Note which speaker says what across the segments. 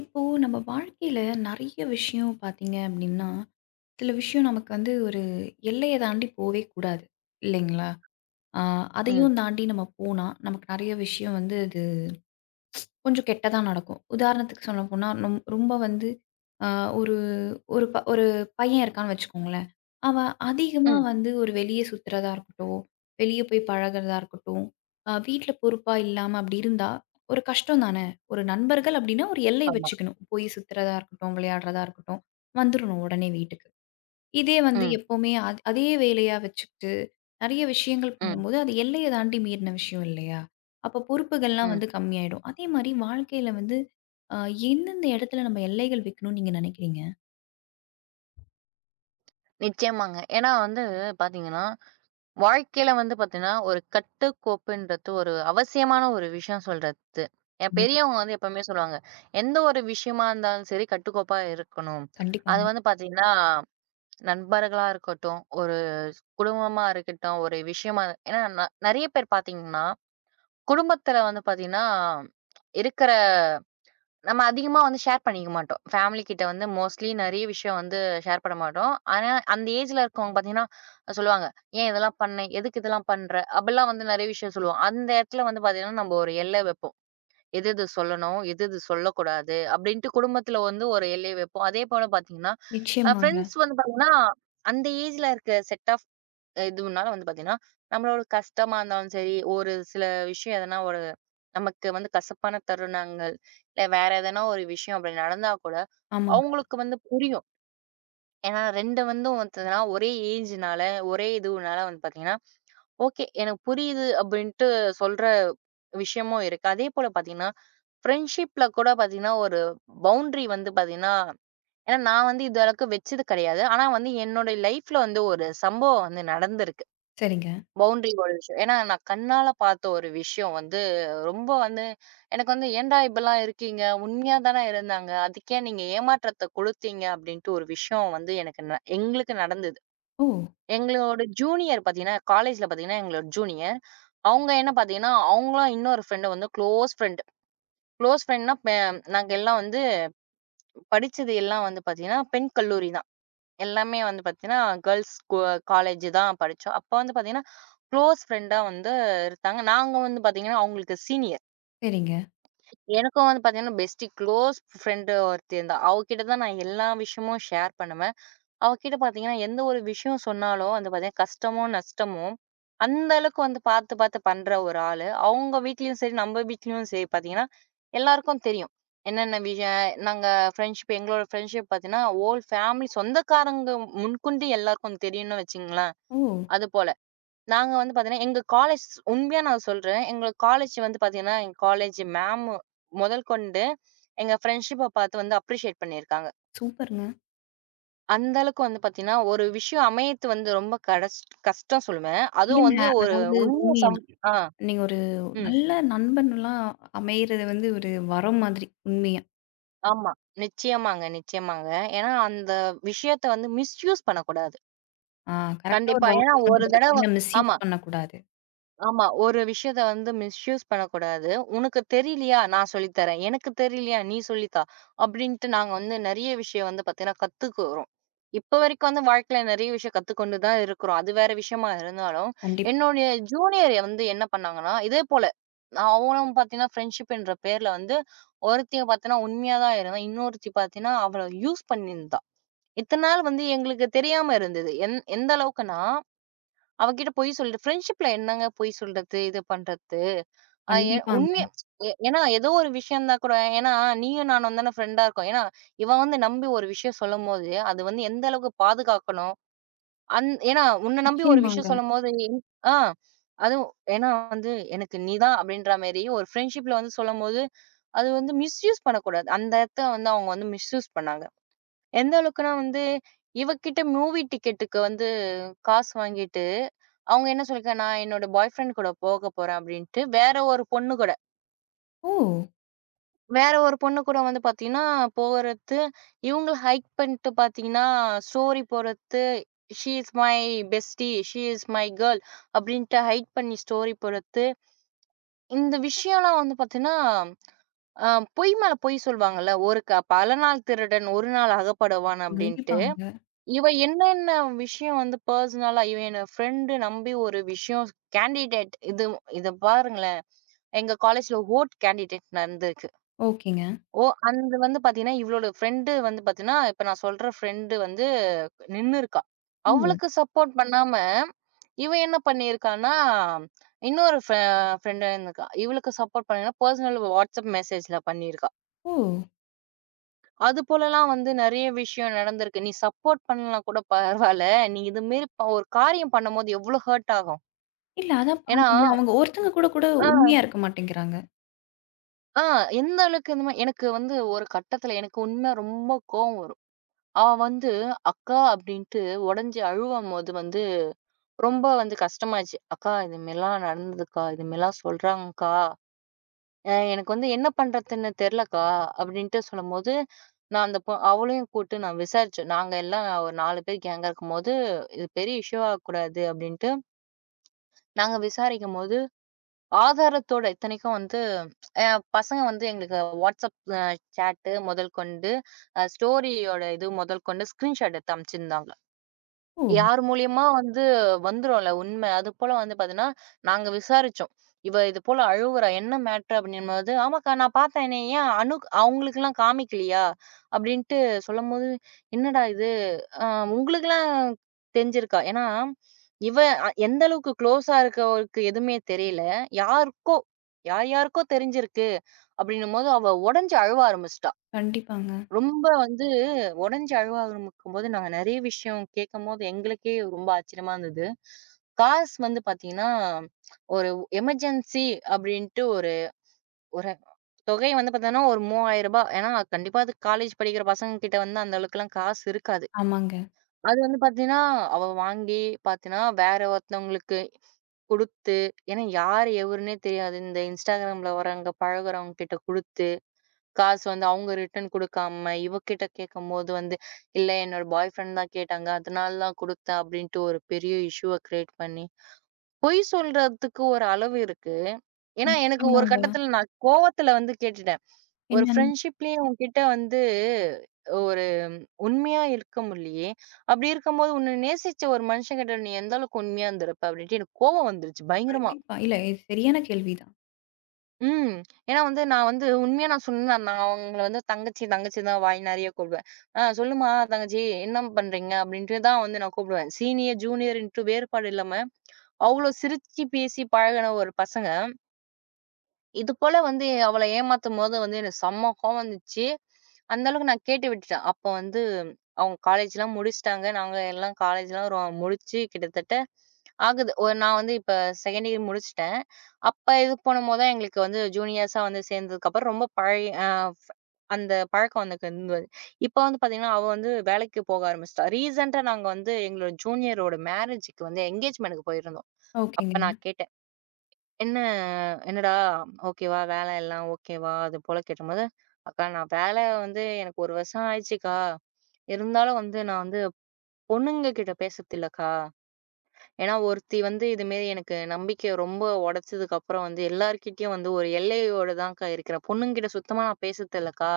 Speaker 1: இப்போ நம்ம வாழ்க்கையில நெறைய விஷயம் பார்த்தீங்க அப்படின்னா, சில விஷயம் நமக்கு வந்து ஒரு எல்லைய தாண்டி போவே கூடாது. இல்லைங்களா? ஆ
Speaker 2: ம்,
Speaker 1: அதையும் தாண்டி நம்ம போனா, நமக்கு நெறைய விஷயம் வந்து அது கொஞ்சம் கெட்டதா நடக்கும். உதாரணத்துக்கு சொல்லப்போனா, ரொம்ப வந்து அ ஒரு ஒரு ப ஒரு பையன் இருக்கான்னு வச்சுக்கோங்களேன். அவன் அதிகமா
Speaker 2: ம்.
Speaker 1: வந்து ஒரு வெளிய சுத்துறதா இருக்கட்டும், வெளிய போய் பழகுறதா இருக்கட்டும், வீட்ல பொறுப்பா இல்லாம அப்படி இருந்தா, ஒரு கஷ்டம் தானே! ஒரு நண்பர்கள் அப்படின்னா ஒரு எல்லை
Speaker 2: ஆமா.
Speaker 1: வச்சுக்கணும். போய் சுத்துறதா இருக்கட்டும், விளையாடுறதா இருக்கட்டும், வந்துரணும் உடனே வீட்டுக்கு. இதே வந்து
Speaker 2: ம்,
Speaker 1: எப்பவுமே அதே வேலையா வச்சுக்கிட்டு, நெறைய விஷயங்கள்
Speaker 2: ம்,
Speaker 1: பண்ணும்போது, அது எல்லைய தாண்டி மீறின விஷயம் இல்லையா? அப்ப பொறுப்புகள்லாம்
Speaker 2: ம்.
Speaker 1: வந்து கம்மியாயிடும். அதே மாரி வாழ்க்கையில வந்து அ எந்தெந்த இடத்துல நம்ம எல்லைகள் வைக்கணும்னு நீங்க நினைக்கிறீங்க?
Speaker 2: நிச்சயமாங்க. ஏன்னா வந்து பார்த்தீங்கன்னா, வாழ்க்கையில வந்து பார்த்தீங்கன்னா, ஒரு கட்டுக்கோப்புன்றது ஒரு அவசியமான ஒரு விஷயம் சொல்றது. ஏன்
Speaker 1: கண்
Speaker 2: பெரியவங்க வந்து எப்பவுமே சொல்லுவாங்க. எந்த ஒரு விஷயமா இருந்தாலும் சரி கட்டுக்கோப்பா இருக்கணும். அது
Speaker 1: கண்டிப்பாங்க.
Speaker 2: வந்து பார்த்தீங்கன்னா, நண்பர்களா இருக்கட்டும், ஒரு குடும்பமா இருக்கட்டும், ஒரு விஷயமா, ஏன்னா நெறைய பேர் பார்த்தீங்கன்னா, குடும்பத்தில வந்து பார்த்தீங்கன்னா, இருக்கிற நம்ம அதிகமா வந்து ஷேர் பண்ணிக்க மாட்டோம். ஃபேமிலி கிட்ட வந்து மோஸ்ட்லி நெறைய விஷயம் வந்து ஷேர் பண்ண மாட்டோம். ஆனா, அந்த ஏஜ்ல இருக்கவங்க பார்த்தீங்கன்னா, சொல்லுவாங்க. "ஏன் இதெல்லாம் பண்ண? எதுக்கு இதெல்லாம் பண்ற?" அப்படிலாம் வந்து நெறைய விஷயம் சொல்லுவோம். அந்த இடத்துல வந்து பார்த்தீங்கன்னா, நம்ம ஒரு எல்லை வைப்போம். எது எது சொல்லணும், எது எது சொல்லக்கூடாது அப்படின்ட்டு குடும்பத்துல வந்து ஒரு எல்லை வைப்போம். அதே போல பார்த்தீங்கன்னா,
Speaker 1: நிச்சயமாங்க.
Speaker 2: ஃப்ரெண்ட்ஸ் வந்து பார்த்தீங்கன்னா, அந்த ஏஜ்ல இருக்க செட் ஆஃப் இதுனால வந்து பார்த்தீங்கன்னா, நம்மளோட கஷ்டமா இருந்தாலும் சரி, ஒரு சில விஷயம் எதனா ஒரு நமக்கு வந்து கசப்பான தருணங்கள், இல்ல வேற எதனா ஒரு விஷயம் அப்படி நடந்தா கூட,
Speaker 1: ஆமாங்க.
Speaker 2: அவங்களுக்கு வந்து புரியும். ஏன்னா 2 வந்து வந்ததுனா ஒரே ஏஜ்னால, ஒரே இதுனால வந்து பார்த்தீங்கன்னா, ஓகே எனக்கு புரியுது அப்படின்ட்டு சொல்ற விஷயமும் இருக்கு. அதேபோல பார்த்தீங்கன்னா, ஃப்ரெண்ட்ஷிப்ல கூட பார்த்தீங்கன்னா, ஒரு பவுண்டரி வந்து பார்த்தீங்கன்னா, ஏன்னா நான் வந்து இதுவரைக்கும் வச்சது கிடையாது. ஆனா வந்து என்னோட லைஃப்ல வந்து ஒரு சம்பவம் வந்து நடந்திருக்கு.
Speaker 1: சரிங்க.
Speaker 2: பவுண்டரி ஒரு விஷயம். ஏன்னா, நான் கண்ணால பார்த்த ஒரு விஷயம் வந்து, ரொம்ப வந்து எனக்கு வந்து "ஏன்டா இப்படிலாம் இருக்கீங்க? உண்மையா தானே இருந்தாங்க. அதுக்கு ஏன் நீங்க ஏமாற்றத்த கொடுத்தீங்க?" அப்படின்ட்டு ஒரு விஷயம் வந்து எனக்கு எங்களுக்கு நடந்தது.
Speaker 1: ஓ!
Speaker 2: எங்களோட ஜூனியர் பார்த்தீங்கன்னா, காலேஜ்ல பார்த்தீங்கன்னா, எங்களோட ஜூனியர். அவங்க என்ன பார்த்தீங்கன்னா, அவங்களும் இன்னொரு ஃப்ரெண்டு வந்து க்ளோஸ் ஃப்ரெண்ட். க்ளோஸ் ஃப்ரெண்ட்னா, நாங்க எல்லாம் வந்து படிச்சது எல்லாம் வந்து பார்த்தீங்கன்னா, பெண் கல்லூரி தான். எல்லாமே வந்து பார்த்தீங்கன்னா, கேர்ல்ஸ் கோ காலேஜ் தான் படிச்சோம். அப்ப வந்து பார்த்தீங்கன்னா, குளோஸ் ஃப்ரெண்டா வந்து இருந்தாங்க. நாங்க வந்து பார்த்தீங்கன்னா, அவங்களுக்கு சீனியர்.
Speaker 1: சரிங்க.
Speaker 2: எனக்கும் வந்து பார்த்தீங்கன்னா, பெஸ்டி க்ளோஸ் ஃப்ரெண்டு ஒருத்தி இருந்தா. அவகிட்ட தான் நான் எல்லா விஷயமும் ஷேர் பண்ணுவேன். அவகிட்ட பார்த்தீங்கன்னா, எந்த ஒரு விஷயம் சொன்னாலும் வந்து பார்த்தீங்கன்னா, கஷ்டமோ, நஷ்டமோ, அந்த அளவுக்கு வந்து பார்த்து, பார்த்து பண்ற ஒரு ஆளு. அவங்க வீட்லயும் சரி, நம்ம வீட்லயும் சரி பார்த்தீங்கன்னா, எல்லாருக்கும் தெரியும். என்னென்ன விஷயம் நாங்க ஃப்ரெண்ட்ஷிப் எங்களோட ஃப்ரெண்ட்ஷிப் பார்த்தீங்கன்னா, ஹோல் ஃபேமிலி சொந்தக்காரங்க முன்கொண்டு எல்லாருக்கும் தெரியும்னு வச்சுக்கங்களேன்.
Speaker 1: ஓ!
Speaker 2: அதுபோல. நாங்க வந்து பார்த்தீங்கன்னா, எங்க காலேஜ் உண்மையா நான் சொல்றேன். எங்க காலேஜ் வந்து பார்த்தீங்கன்னா, எங்க காலேஜ் மேம் முதல் கொண்டு எங்க ஃப்ரெண்ட்ஷிப்ப பார்த்து வந்து அப்ரிஷியேட் பண்ணியிருக்காங்க.
Speaker 1: சூப்பருங்க.
Speaker 2: அந்த அளவுக்கு வந்து பார்த்தீங்கன்னா, ஒரு விஷயம் அமையத்து வந்து ரொம்ப கஷ்டம் சொல்லுவேன். அதுவும்
Speaker 1: இல்லங்க.
Speaker 2: வந்து ஒரு
Speaker 1: அதாவது
Speaker 2: உண்மைய
Speaker 1: உண்மையா.
Speaker 2: சம் ஆ,
Speaker 1: நீங்க ஒரு
Speaker 2: ம்.
Speaker 1: நல்ல நண்பன்லாம் அமையறது வந்து ஒரு வரம் மாதிரி. உண்மையா.
Speaker 2: ஆமா. நிச்சயமாங்க, நிச்சயமாங்க. ஏன்னா அந்த விஷயத்த வந்து மிஸ்யூஸ் பண்ணக்கூடாது.
Speaker 1: ஆ கரெக்ட்டா ஒரு
Speaker 2: கண்டிப்பா. ஏன்னா
Speaker 1: வார்த்தை
Speaker 2: ஒரு
Speaker 1: சொன்னீங்க
Speaker 2: தடவ
Speaker 1: பார்த்தீங்கன்னா,
Speaker 2: ஆமா.
Speaker 1: மிஸ்யூஸ் பண்ணக்கூடாது.
Speaker 2: ஆமா. ஒரு விஷயத்த வந்து மிஸ்யூஸ் பண்ணக்கூடாது. "உனக்கு தெரியலையா? நான் சொல்லி தரேன். எனக்கு தெரியலையா? நீ சொல்லி தா" அப்படின்ட்டு நாங்க வந்து நெறைய விஷயம் வந்து பார்த்தீங்கன்னா கத்துக்குறோம். இப்ப வரைக்கும் வந்து வாழ்க்கையில நெறைய விஷயம் கத்துக்கொண்டு தான் இருக்கிறோம். அது வேற விஷயமா இருந்தாலும்,
Speaker 1: கண்டிப்பா.
Speaker 2: என்னுடைய ஜூனியர் வந்து என்ன பண்ணாங்கன்னா, இதே போல நான் அவங்களும் பார்த்தீங்கன்னா, ஃப்ரெண்ட்ஷிப்ன்ற பேர்ல வந்து ஒருத்திய பார்த்தீங்கன்னா உண்மையா தான் இருந்தா. இன்னொருத்தி பார்த்தீங்கன்னா, அவள யூஸ் பண்ணியிருந்தா. இத்தன நாள் வந்து எங்களுக்கு தெரியாம இருந்தது. எந்த அளவுக்குன்னா அவகிட்ட பொய் சொல்லிட்டு ஃப்ரெண்ட்ஷிப்ல என்னங்க பொய் சொல்றது, இது பண்றது? அ எ
Speaker 1: கண்டிப்பாங்க.
Speaker 2: உண்மைய எ ஏன்னா ஏதோ ஒரு விஷயம் தான் கூட, ஏன்னா நீயும் நானும் தானே ஃப்ரெண்டா இருக்கோம். ஏன்னா இவ வந்து நம்பி ஒரு விஷயம் சொல்லும்போது, அது வந்து எந்த அளவுக்கு பாதுகாக்கணும். ஏன்னா உன்ன நம்பி ஒரு
Speaker 1: நிச்சயமாங்க.
Speaker 2: விஷயம் சொல்லும்போது என் ஆ அதுவும் ஏன்னா வந்து எனக்கு நீ தான் அப்படின்ற மாரி ஒரு ஃப்ரெண்ட்ஷிப்ல வந்து சொல்லும்போது, அது வந்து மிஸ்யூஸ் பண்ணக்கூடாது. அந்த இடத்த வந்து அவங்க வந்து மிஸ்யூஸ் பண்ணாங்க. எந்த அளவுக்குன்னா வந்து, இவகிட்ட மூவி டிக்கெட்டுக்கு வந்து காசு வாங்கிட்டு, அவங்க என்ன சொல்லியிருக்காங்க, "நான் என்னோட பாய் ஃப்ரெண்ட் கூட போக போறேன்" அப்படின்ட்டு, வேற ஒரு பொண்ணு கூட.
Speaker 1: ஓ!
Speaker 2: வேற ஒரு பொண்ணு கூட வந்து பார்த்தீங்கன்னா, போறது, இவங்க ஹைக் பண்ணிட்டு பார்த்தீங்கன்னா, ஸ்டோரி போடுறது, "she is my bestie, she is my girl" அப்படின்ட்டு ஹைட் பண்ணி ஸ்டோரி போடுறது. இந்த விஷயம்லாம் வந்து பார்த்தீங்கன்னா, அ பொய் மேல பொய் சொல்வாங்கல்ல, ஒரு "பல நாள் திருடன், ஒரு நாள் அகப்படுவான்" அப்படின்ட்டு.
Speaker 1: கண்டிப்பாங்க.
Speaker 2: இவ என்னென்ன விஷயம் வந்து பர்சனலா, இவ என்ன ஃப்ரெண்ட் நம்பி ஒரு விஷயம் கேண்டிடேட் இது இத பாருங்களேன். எங்க காலேஜ்ல ஓட் கேண்டிடேட் நடந்திருக்கு.
Speaker 1: ஓகேங்க.
Speaker 2: ஓ அது வந்து பாத்தீங்கன்னா, இவளோட ஃப்ரெண்ட் வந்து பாத்தீங்கன்னா, இப்ப நான் சொல்ற ஃப்ரெண்ட் வந்து நின்னு இருக்கா.
Speaker 1: ஓ!
Speaker 2: அவளுக்கு சப்போர்ட் பண்ணாம, இவ என்ன பண்ணியிருக்கான்னா, இன்னொரு ஃப்ரெ ஃப்ரெண்ட் இருக்கா. இவளுக்கு சப்போர்ட் பண்ணினா, பர்சனல் வாட்ஸ்அப் மெசேஜ்ல பண்ணியிருக்கா.
Speaker 1: ஓ!
Speaker 2: அது போலலாம் வந்து நெறைய விஷயம் நடந்திருக்கு. நீ சப்போர்ட் பண்ணலனா கூட பரவால்ல. நீ இது மாரி ஒரு காரியம் பண்ணும்போது எவ்ளோ ஹர்ட் ஆகும்.
Speaker 1: இல்ல அதான்
Speaker 2: ஏன்னா
Speaker 1: பாருங்களேன், அவங்க ஒருத்தங்க கூட கூட
Speaker 2: ஆ,
Speaker 1: உண்மையா இருக்க மாட்டேங்கிறாங்க.
Speaker 2: ஆ எந்த அளவுக்கு இந்த மாரி எனக்கு வந்து ஒரு கட்டத்துல எனக்கு உண்மையா ரொம்ப கோவம் வரும். அவ வந்து அக்கா அப்டின்ட்டு உடைஞ்சு அழுவம்போது வந்து ரொம்ப வந்து கஷ்டமாச்சு. அக்கா இது மாரிலாம் நடந்ததுக்கா, இது மாரிலாம் சொல்றாங்கக்கா. அ எனக்கு வந்து என்ன பண்றதுன்னு தெரிலக்கா! அப்டின்ட்டு சொல்லும்போது, நான் அந்த பொ அவளையும் கூப்ட்டு நான் விசாரிச்சோம். நாங்க எல்லாம் ஒரு 4 பேர் கேங்கா இருக்கும்போது, இது பெரிய இஷ்யூ ஆகக்கூடாது அப்டின்ட்டு, நாங்க விசாரிக்கும்போது, ஆதாரத்தோட இத்தனைக்கும் வந்து அ பசங்க வந்து எங்களுக்கு WhatsApp சேட்டு முதல் கொண்டு, ஸ்டோரியோட இது முதல் கொண்டு ஸ்கிரீன்ஷாட் எடுத்து அனுப்பிச்சிருந்தாங்க.
Speaker 1: ஓ!
Speaker 2: யார் மூலியமா வந்து வந்துரும்ல உண்மை. அதுபோல வந்து பார்த்தீங்கன்னா, நாங்க விசாரிச்சோம். இவ இது போல அழுவுறா. என்ன மேட்டர் அப்படின்னும்போது, "ஆமாக்கா நான் பார்த்தேன். என்னை ஏன் அவங்களுக்கெல்லாம் காமிக்கலையா?" அப்படின்ட்டு சொல்லும்போது, "என்னடா இது! அ உங்களுக்கெல்லாம் தெரிஞ்சிருக்கா?" ஏன்னா, இவ எந்த அளவுக்கு குளோஸா இருக்கவருக்கு எதுவுமே தெரியல. யாருக்கோ யார் யாருக்கோ தெரிஞ்சிருக்கு அப்படின்னும்போது, அவ உடைஞ்சு அழுவ ஆரம்பிச்சுட்டா.
Speaker 1: கண்டிப்பாங்க.
Speaker 2: ரொம்ப வந்து உடைஞ்சு அழுவ ஆரம்பிக்கும்போது, நாங்க நெறைய விஷயம் கேட்கும்போது, எங்களுக்கே ரொம்ப ஆச்சரியமா இருந்தது. காசு வந்து பார்த்தீங்கன்னா, ஒரு எமர்ஜென்சி அப்டின்ட்டு ஒரு ஒரு தொகை வந்து பார்த்தோம்னா, ஒரு ரூ. 3,000, ஏன்னா, கண்டிப்பா அது காலேஜ் படிக்கிற பசங்க கிட்ட வந்து அந்த அளவுக்குலாம் காசு இருக்காது.
Speaker 1: ஆமாங்க.
Speaker 2: அது வந்து பார்த்தீங்கன்னா, அவ வாங்கி பார்த்தீங்கன்னா, வேற ஒருத்தவங்களுக்கு குடுத்து, ஏன்னா யார் எவருன்னே தெரியாது. இந்த Instagramல வரவங்க, பழகுறவங்க கிட்ட குடுத்து காசு வந்து அவங்க ரிட்டர்ன் குடுக்காம, இவகிட்ட கேட்கும்போது வந்து, "இல்ல என்னோட பாய் ஃப்ரெண்ட் தான் கேட்டாங்க. அதனால தான் குடுத்தேன்." அப்படின்ட்டு ஒரு பெரிய இஷ்யூவ கிரியேட் பண்ணி, பொய் சொல்றதுக்கு ஒரு அளவு இருக்கு. ஏன்னா, எனக்கு ஒரு
Speaker 1: நிச்சயமாங்க.
Speaker 2: கட்டத்தில நான் கோவத்தில வந்து கேட்டுட்டேன். ஒரு
Speaker 1: என்னன்னு
Speaker 2: ஃப்ரெண்ட்ஷிப்லயும் உன்கிட்ட வந்து ஒரு உண்மையா இருக்க முடியலயே! அப்படி இருக்கும்போது, உன்ன நேசிச்ச ஒரு மனுஷங்கிட்ட நீ எந்த அளவுக்கு உண்மையா இருந்திருப்ப? அப்படின்ட்டு எனக்கு கோவம் வந்துருச்சு பயங்கரமா.
Speaker 1: கண்டிப்பா. இல்ல இது சரியான கேள்விதான்.
Speaker 2: ம். ஏன்னா வந்து நான் வந்து உண்மையா நான் சொன்னேன். நான் அவங்கள வந்து தங்கச்சி, தங்கச்சி தான் வாய் நெறைய கூப்பிடுவேன். "ஆ சொல்லுமா தங்கச்சி, என்ன பண்றீங்க?" அப்படின்ட்டு தான் வந்து நான் கூப்பிடுவேன். சீனியர், ஜூனியர் இன்ட்டு வேறுபாடு இல்லாம, அவ்ளோ சிரிச்சு பேசி பழகுன ஒரு பசங்க. இது போல வந்து அவள ஏமாத்தும்போது வந்து எனக்கு செம்ம கோவம் வந்துச்சு. அந்த அளவுக்கு நான் கேட்டு விட்டுட்டேன். அப்போ வந்து அவங்க காலேஜ்லாம் முடிச்சுட்டாங்க. நாங்க எல்லாம் காலேஜ்லாம் முடிச்சு கிட்டத்தட்ட ஆகுது. ஒரு நான் வந்து இப்ப செகண்ட் இயர் முடிச்சுட்டேன். அப்ப இது பண்ணும்போது தான் எங்களுக்கு வந்து ஜூனியர்ஸா வந்து சேர்ந்ததுக்கப்புறம் ரொம்ப பழகி அந்த பழக்கம் எனக்கு இருந்தது. இப்ப வந்து பார்த்தீங்கன்னா, அவ வந்து வேலைக்கு போக ஆரம்பிச்சுட்டா. ரீசென்ட்டா நாங்க வந்து எங்களோட ஜூனியரோட மேரேஜுக்கு வந்து எங்கேஜ்மென்ட்க்கு போயிருந்தோம். அப்ப
Speaker 1: ஓகேங்க.
Speaker 2: நான் கேட்டேன். என்ன "என்னடா ஓகேவா? வேலை எல்லாம் ஓகேவா?" அது போல கேட்டபோது, "அக்கா நான் வேலை வந்து எனக்கு 1 வருஷம் ஆயிடுச்சுக்கா. இருந்தாலும் வந்து நான் வந்து பொண்ணுங்க கிட்ட பேசுறது இல்லக்கா. ஏன்னா ஒருத்தி வந்து இதுமாரி எனக்கு நம்பிக்கைய ரொம்ப உடைச்சதுக்கு அப்புறம் வந்து எல்லார்கிட்டயும் வந்து ஒரு எல்லையோட தான்க்கா இருக்கிறேன். பொண்ணுங்ககிட்ட சுத்தமா நான் பேசுறது இல்லக்கா.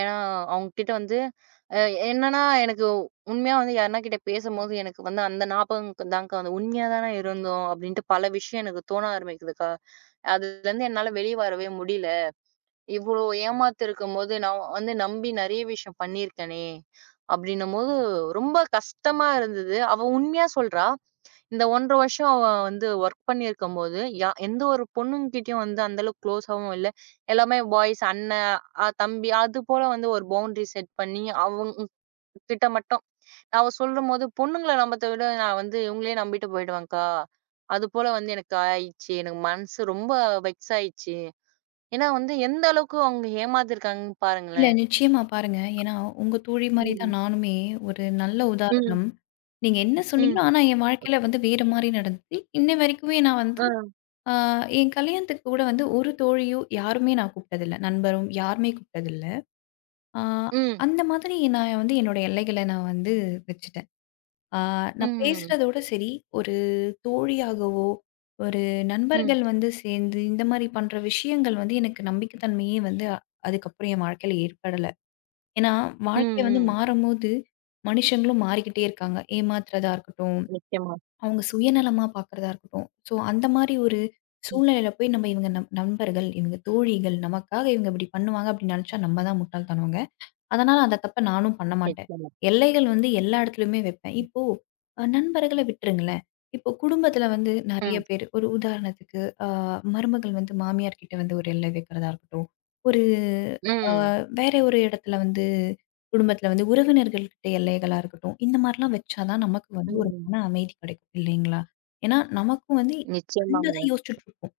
Speaker 2: ஏன்னா அவங்ககிட்ட வந்து அ என்னன்னா எனக்கு உண்மையா வந்து யாருனா கிட்ட பேசும்போது எனக்கு வந்து அந்த ஞாபகம் தான்க்கா வந்து உண்மையா தானே இருந்தோம்." அப்படின்ட்டு பல விஷயம் எனக்கு தோண ஆரம்பிக்குதுக்கா. அதுலருந்து என்னால வெளிய வரவே முடியல. இவ்ளோ ஏமாத்து இருக்கும்போது, நான் வந்து நம்பி நெறைய விஷயம் பண்ணியிருக்கேனே! அப்டின்னும்போது ரொம்ப கஷ்டமா இருந்தது. அவ உண்மையா சொல்றா. இந்த 1 1/2 வருஷம் அவ வந்து ஒர்க் பண்ணியிருக்கும்போது, எந்த ஒரு பொண்ணுங்கிட்டயும் வந்து அந்த அளவுக்கு க்ளோஸாவும் இல்ல. எல்லாமே பாய்ஸ் அண்ணன், தம்பி அது போல வந்து ஒரு பவுண்டரி செட் பண்ணி அவங்க கிட்ட மட்டும் அவ சொல்லும்போது, பொண்ணுங்கள நம்பத்த விட நான் வந்து இவங்களையே நம்பிட்டு போயிடுவேன்க்கா. அது போல வந்து எனக்கு ஆயிடுச்சு. எனக்கு மனசு ரொம்ப வெக்ஸ் ஆயிடுச்சு. ஏன்னா வந்து எந்த அளவுக்கு அவங்க ஏமாத்திருக்காங்கன்னு
Speaker 1: இல்ல
Speaker 2: பாருங்களேன்.
Speaker 1: நிச்சயமா பாருங்க. ஏன்னா உங்க தோழி மாரி
Speaker 2: ம்.
Speaker 1: தான் நானுமே ஒரு நல்ல
Speaker 2: ம்.
Speaker 1: உதாரணம். நீங்க என்ன
Speaker 2: ம்.
Speaker 1: சொன்னீங்களோ, ஆனா என் வாழ்க்கையில வந்து வேற மாரி நடந்தது. இன்ன வரைக்குமே நான் வந்து
Speaker 2: ஆ.
Speaker 1: ஆ என் கல்யாணத்துக்கு கூட வந்து ஒரு தோழியோ யாருமே நான் கூப்பிட்டதில்ல. நண்பரும் யாருமே கூப்பிட்டதில்ல. ஆ,
Speaker 2: ம்.
Speaker 1: அந்த மாதிரி நான் வந்து என்னோட எல்லைகள நான் வந்து வச்சுட்டேன். ஆ நான்
Speaker 2: ம்.
Speaker 1: பேசுறதோட சரி, ஒரு தோழியாகவோ, ஒரு
Speaker 2: ம்.
Speaker 1: நண்பர்கள் வந்து சேர்ந்து இந்த மாரி பண்ற விஷயங்கள் வந்து எனக்கு நம்பிக்கை தன்மையே வந்து அதுக்கப்புறம் என் வாழ்க்கையில ஏற்படல. ஏன்னா,
Speaker 2: ம்.
Speaker 1: வாழ்க்கை வந்து
Speaker 2: ம்.
Speaker 1: மாறும்போது மனுஷங்களும் மாறிக்கிட்டே இருக்காங்க. ஏமாத்துறதா இருக்கட்டும்,
Speaker 2: நிச்சயமா.
Speaker 1: அவங்க சுயநலமா பார்க்குறதா இருக்கட்டும். ஸோ, அந்த மாரி ஒரு
Speaker 2: ம்.
Speaker 1: சூழ்நிலையில போய் நம்ம இவங்க நம் நண்பர்கள், இவங்க தோழிகள், நமக்காக இவங்க இப்படி பண்ணுவாங்க அப்படின்னு நினைச்சா நம்ம தான் முட்டாள் தனங்க. அதனால அந்த தப்ப நானும் பண்ண மாட்டேன்.
Speaker 2: நிச்சயமா.
Speaker 1: எல்லைகள் வந்து எல்லா இடத்துலயுமே வைப்பேன். இப்போ நண்பர்கள விட்டுருங்களேன். இப்போ குடும்பத்தில வந்து நெறைய
Speaker 2: ம்.
Speaker 1: பேரு ஒரு உதாரணத்துக்கு அ மருமகள் வந்து மாமியார் கிட்ட வந்து ஒரு எல்லை வைக்கிறதா இருக்கட்டும். ஒரு
Speaker 2: ம்.
Speaker 1: வேற ஒரு இடத்துல வந்து குடும்பத்தில வந்து உறவினர்கள் கிட்ட எல்லைகளா இருக்கட்டும். இந்த மாரிலாம் வச்சா தான் நமக்கு வந்து ஒரு
Speaker 2: ம்.
Speaker 1: மன அமைதி கிடைக்கும் இல்லைங்களா? ஏன்னா நமக்கும் வந்து
Speaker 2: நிச்சயமாங்க.
Speaker 1: தான் யோசிச்சுட்டு இருப்போம்.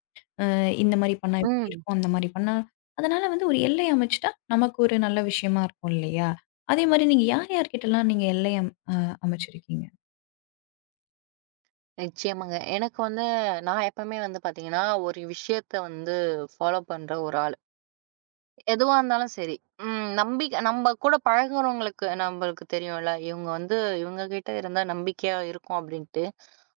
Speaker 1: இந்த மாரி பண்ணா எப்படி
Speaker 2: ம்.
Speaker 1: இருக்கும்? அந்த மாரி பண்ணா அதனால வந்து ஒரு எல்லை அமைச்சுட்டா, நமக்கு ஒரு நல்ல விஷயமா இருக்கும் இல்லையா? அதே மாரி நீங்க யார் யார்கிட்டலாம் நீங்க எல்லை அம் அ அமைச்சிருக்கீங்க?
Speaker 2: நிச்சயமாங்க. எனக்கு வந்து நான் எப்பவுமே வந்து பார்த்தீங்கன்னா, ஒரு விஷயத்த வந்து ஃபாலோ பண்ற ஒரு ஆளு. எதுவா இருந்தாலும் சரி. ம் நம்பிக்கை நம்ப கூட பழகுறவங்களுக்கு நம்பளுக்கு தெரியும்ல. இவங்க வந்து இவங்க கிட்ட இருந்தா நம்பிக்கையா இருக்கும் அப்படின்ட்டு.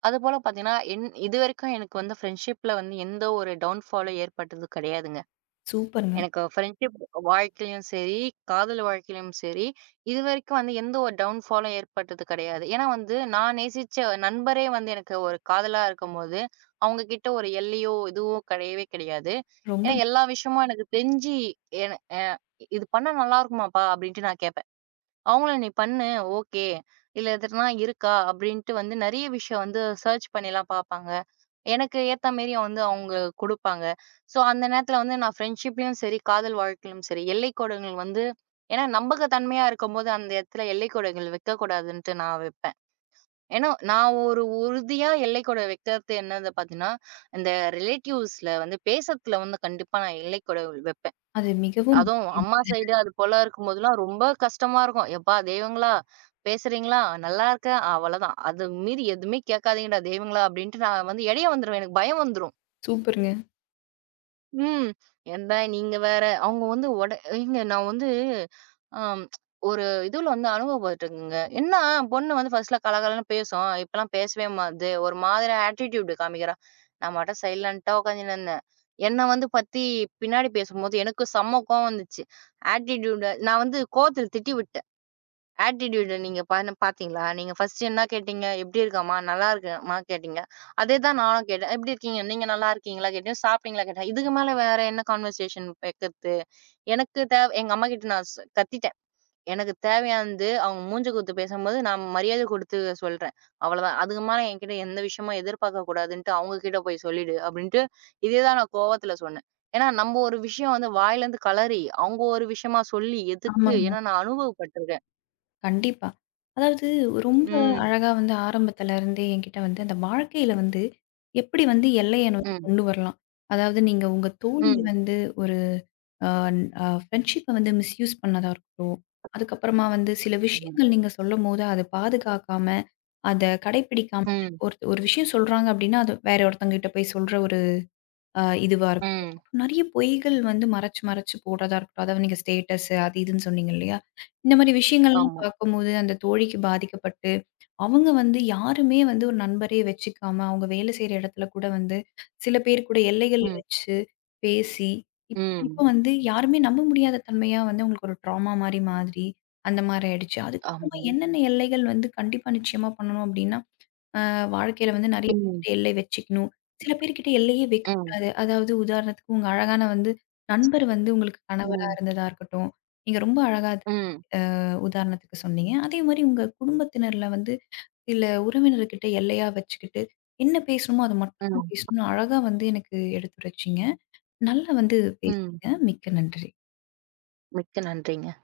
Speaker 2: அதுபோல பார்த்தீங்கன்னா, என் இதுவரைக்கும் எனக்கு வந்து ஃப்ரெண்ட்ஷிப்ல வந்து எந்த ஒரு டவுன்ஃபாலும் ஏற்பட்டது கிடையாதுங்க.
Speaker 1: சூப்பருங்க.
Speaker 2: எனக்கு ஃப்ரெண்ட்ஷிப் வாழ்க்கையிலும் சரி, காதல் வாழ்க்கையிலும் சரி, இதுவரைக்கும் வந்து எந்த ஒரு டவுன்ஃபாலும் ஏற்பட்டது கிடையாது. ஏன்னா வந்து நான் நேசிச்ச நண்பரே வந்து எனக்கு ஒரு காதலா இருக்கும்போது, அவங்க கிட்ட ஒரு எல்லையோ, இதுவோ கிடையவே கிடையாது.
Speaker 1: ரொம்ப
Speaker 2: ஏன்னா எல்லா விஷயமும் எனக்கு தெரிஞ்சு, என அ "இது பண்ணா நல்லா இருக்குமாப்பா?" அப்படின்ட்டு நான் கேப்பேன். அவங்களும் "நீ பண்ணு. ஓகே. இல்ல எதுனா இருக்கா?" அப்படின்ட்டு வந்து நெறைய விஷயம் வந்து சர்ச் பண்ணிலாம் பார்ப்பாங்க. எனக்கு ஏத்த மாரி வந்து அவங்க குடுப்பாங்க. ஸோ, அந்த நேரத்துல வந்து நான் ஃப்ரெண்ட்ஷிப்லயும் சரி, காதல் வாழ்க்கையிலும் சரி, எல்லைக்கோடுகள் வந்து ஏன்னா நம்பகத்தன்மையா இருக்கும்போது அந்த இடத்துல எல்லைக்கோடுகள் வைக்கக்கூடாதுன்ட்டு நான் வைப்பேன். ஏன்னா நான் ஒரு உறுதியா எல்லைக்கோடு வைக்கிறது என்னது பார்த்தீங்கன்னா, இந்த ரிலேட்டிவ்ஸ்ல வந்து பேசறதுல வந்து கண்டிப்பா நான் எல்லைக்கோடு வைப்பேன்.
Speaker 1: அது மிகவும்
Speaker 2: அதுவும் அம்மா
Speaker 1: அவசியங்க.
Speaker 2: சைடு அது போல இருக்கும்போதெல்லாம் ரொம்ப கஷ்டமா இருக்கும். "எப்பா தெய்வங்களா! பேசுறீங்களா? நல்லா இருக்கேன். அவ்வளதான். அது மீறி எதுவுமே கேட்காதீங்கடா தெய்வங்களா!" அப்படின்ட்டு நான் வந்து இடைய வந்துருவேன். எனக்கு பயம் வந்துரும்.
Speaker 1: சூப்பருங்க.
Speaker 2: ம். ஏன்டா நீங்க வேற. அவங்க வந்து ஏங்க நான் வந்து அம் ஒரு இதுல வந்து அனுபவப்பட்டுருக்கேங்க. என்ன பொண்ணு வந்து ஃபர்ஸ்ட்ல கலகலன்னு பேசும். இப்பலாம் பேசவே மாட்டுது. ஒரு மாதிரியா ஆட்டிட்யூட் காமிக்கிறா. நான் மட்டும் சைலன்ட்டா உட்காந்துன்னு இருந்தேன். என்ன வந்து பத்தி பின்னாடி பேசும்போது எனக்கு செம்ம கோவம் வந்துச்சு. ஆட்டிட்யூட் நான் வந்து கோவத்துல திட்டி விட்டேன். ஆட்டிட்யூட நீங்க பாத்தீங்களா? நீங்க ஃபர்ஸ்ட் என்ன கேட்டீங்க? "எப்டி இருக்கம்மா? நல்லா இருக்கேம்மா" கேட்டீங்க. அதே தான் நானும் கேட்டேன். "எப்டி இருக்கீங்க? நீங்க நல்லா இருக்கீங்களா?" கேட்டேன். "சாப்பிட்டீங்களா?" கேட்டேன். இதுக்கு மேல வேற என்ன கான்வர்சேஷன் வைக்கிறது? எனக்கு எங்க அம்மாகிட்ட நான் கத்திட்டேன். எனக்கு தேவையானது அவங்க மூஞ்ச குடுத்து பேசும்போது நான் மரியாதை குடுத்து சொல்றேன். அவ்வளதான். அதுக்கு மேல என்கிட்ட எந்த விஷயமும் எதிர்பார்க்க கூடாதுன்ட்டு, "அவங்க கிட்ட போய் சொல்லிடு" அப்டின்ட்டு இதே தான் நான் கோவத்துல சொன்னேன். ஏன்னா நம்ம ஒரு விஷயம் வந்து வாயிலருந்து கலறி, அவங்க ஒரு விஷயமா சொல்லி எதுக்கு?
Speaker 1: ஆமாங்க.
Speaker 2: ஏன்னா நான் அனுபவப்பட்டுருக்கேன்.
Speaker 1: கண்டிப்பா. அதாவது ரொம்ப
Speaker 2: ம்.
Speaker 1: அழகா வந்து ஆரம்பத்துல இருந்தே என்கிட்ட வந்து அந்த வாழ்க்கையில வந்து எப்படி வந்து எல்லைய வந்து
Speaker 2: ம்.
Speaker 1: கொண்டு வரலாம். அதாவது நீங்க உங்க தோழி
Speaker 2: ம்.
Speaker 1: வந்து ஒரு அ அ ஃப்ரெண்ட்ஷிப்ப வந்து மிஸ்யூஸ் பண்ணதா இருக்கட்டும். அதுக்கப்புறமா வந்து சில
Speaker 2: ஆமா.
Speaker 1: விஷயங்கள் நீங்க சொல்லும்போது அத பாதுகாக்காம, அத கடைப்பிடிக்காம
Speaker 2: ம்.
Speaker 1: ஒரு ஒரு விஷயம் சொல்றாங்க அப்படின்னா, அது வேற ஒருத்தவங்ககிட்ட போய் சொல்ற ஒரு இதுவா இருக்கும்.
Speaker 2: ம்.
Speaker 1: நெறைய பொய்கள் வந்து மறைச்சு, மறைச்சு போடுறதா இருக்கட்டும். அதாவது நீங்க ஸ்டேட்டஸ் அது இதுன்னு சொன்னீங்க இல்லையா? இந்த மாரி விஷயங்கள்லாம்
Speaker 2: ஆமா.
Speaker 1: பார்க்கும்போது அந்த தோழிக்கு பாதிக்கப்பட்டு, அவங்க வந்து யாருமே வந்து ஒரு நண்பரே வச்சுக்காம, அவங்க வேலை செய்ற இடத்துல கூட வந்து சில பேர் கூட எல்லைகள்
Speaker 2: ம்.
Speaker 1: வச்சு பேசி, இப்ப
Speaker 2: ம்.
Speaker 1: வரைக்கும் வந்து யாருமே நம்ப முடியாத தன்மையா வந்து அவங்களுக்கு ஒரு ட்ராமா மாரி மாதிரி அந்த மாரி ஆயிடுச்சு. அதுக்கப்புறமா
Speaker 2: ஆமாங்க.
Speaker 1: என்னென்ன எல்லைகள் வந்து கண்டிப்பா நிச்சயமா பண்ணணும் அப்டின்னா, வாழ்க்கையில வந்து நிறைய
Speaker 2: ம்.
Speaker 1: பேர்கிட்ட எல்லை வச்சுக்கணும். சில பேர்கிட்ட எல்லையே
Speaker 2: ம்.
Speaker 1: வைக்கக்கூடாது. அதாவது உதாரணத்துக்கு உங்க அழகான வந்து நண்பர் வந்து உங்களுக்கு கணவரா
Speaker 2: ம்.
Speaker 1: இருந்ததா இருக்கட்டும். நீங்க ரொம்ப அழகா அதுக்கு
Speaker 2: ம்.
Speaker 1: உதாரணத்துக்கு சொன்னீங்க. அதே மாரி உங்க குடும்பத்தினர்ல வந்து சில உறவினர்கிட்ட எல்லையா வச்சுக்கிட்டு, என்ன பேசணுமோ அத மட்டும் தான்
Speaker 2: ம்.
Speaker 1: பேசணும்னு அழகா வந்து எனக்கு எடுத்துரைச்சீங்க. நல்லா வந்து
Speaker 2: ம்.
Speaker 1: பேசுனீங்க. மிக்க நன்றி.
Speaker 2: மிக்க நன்றிங்க.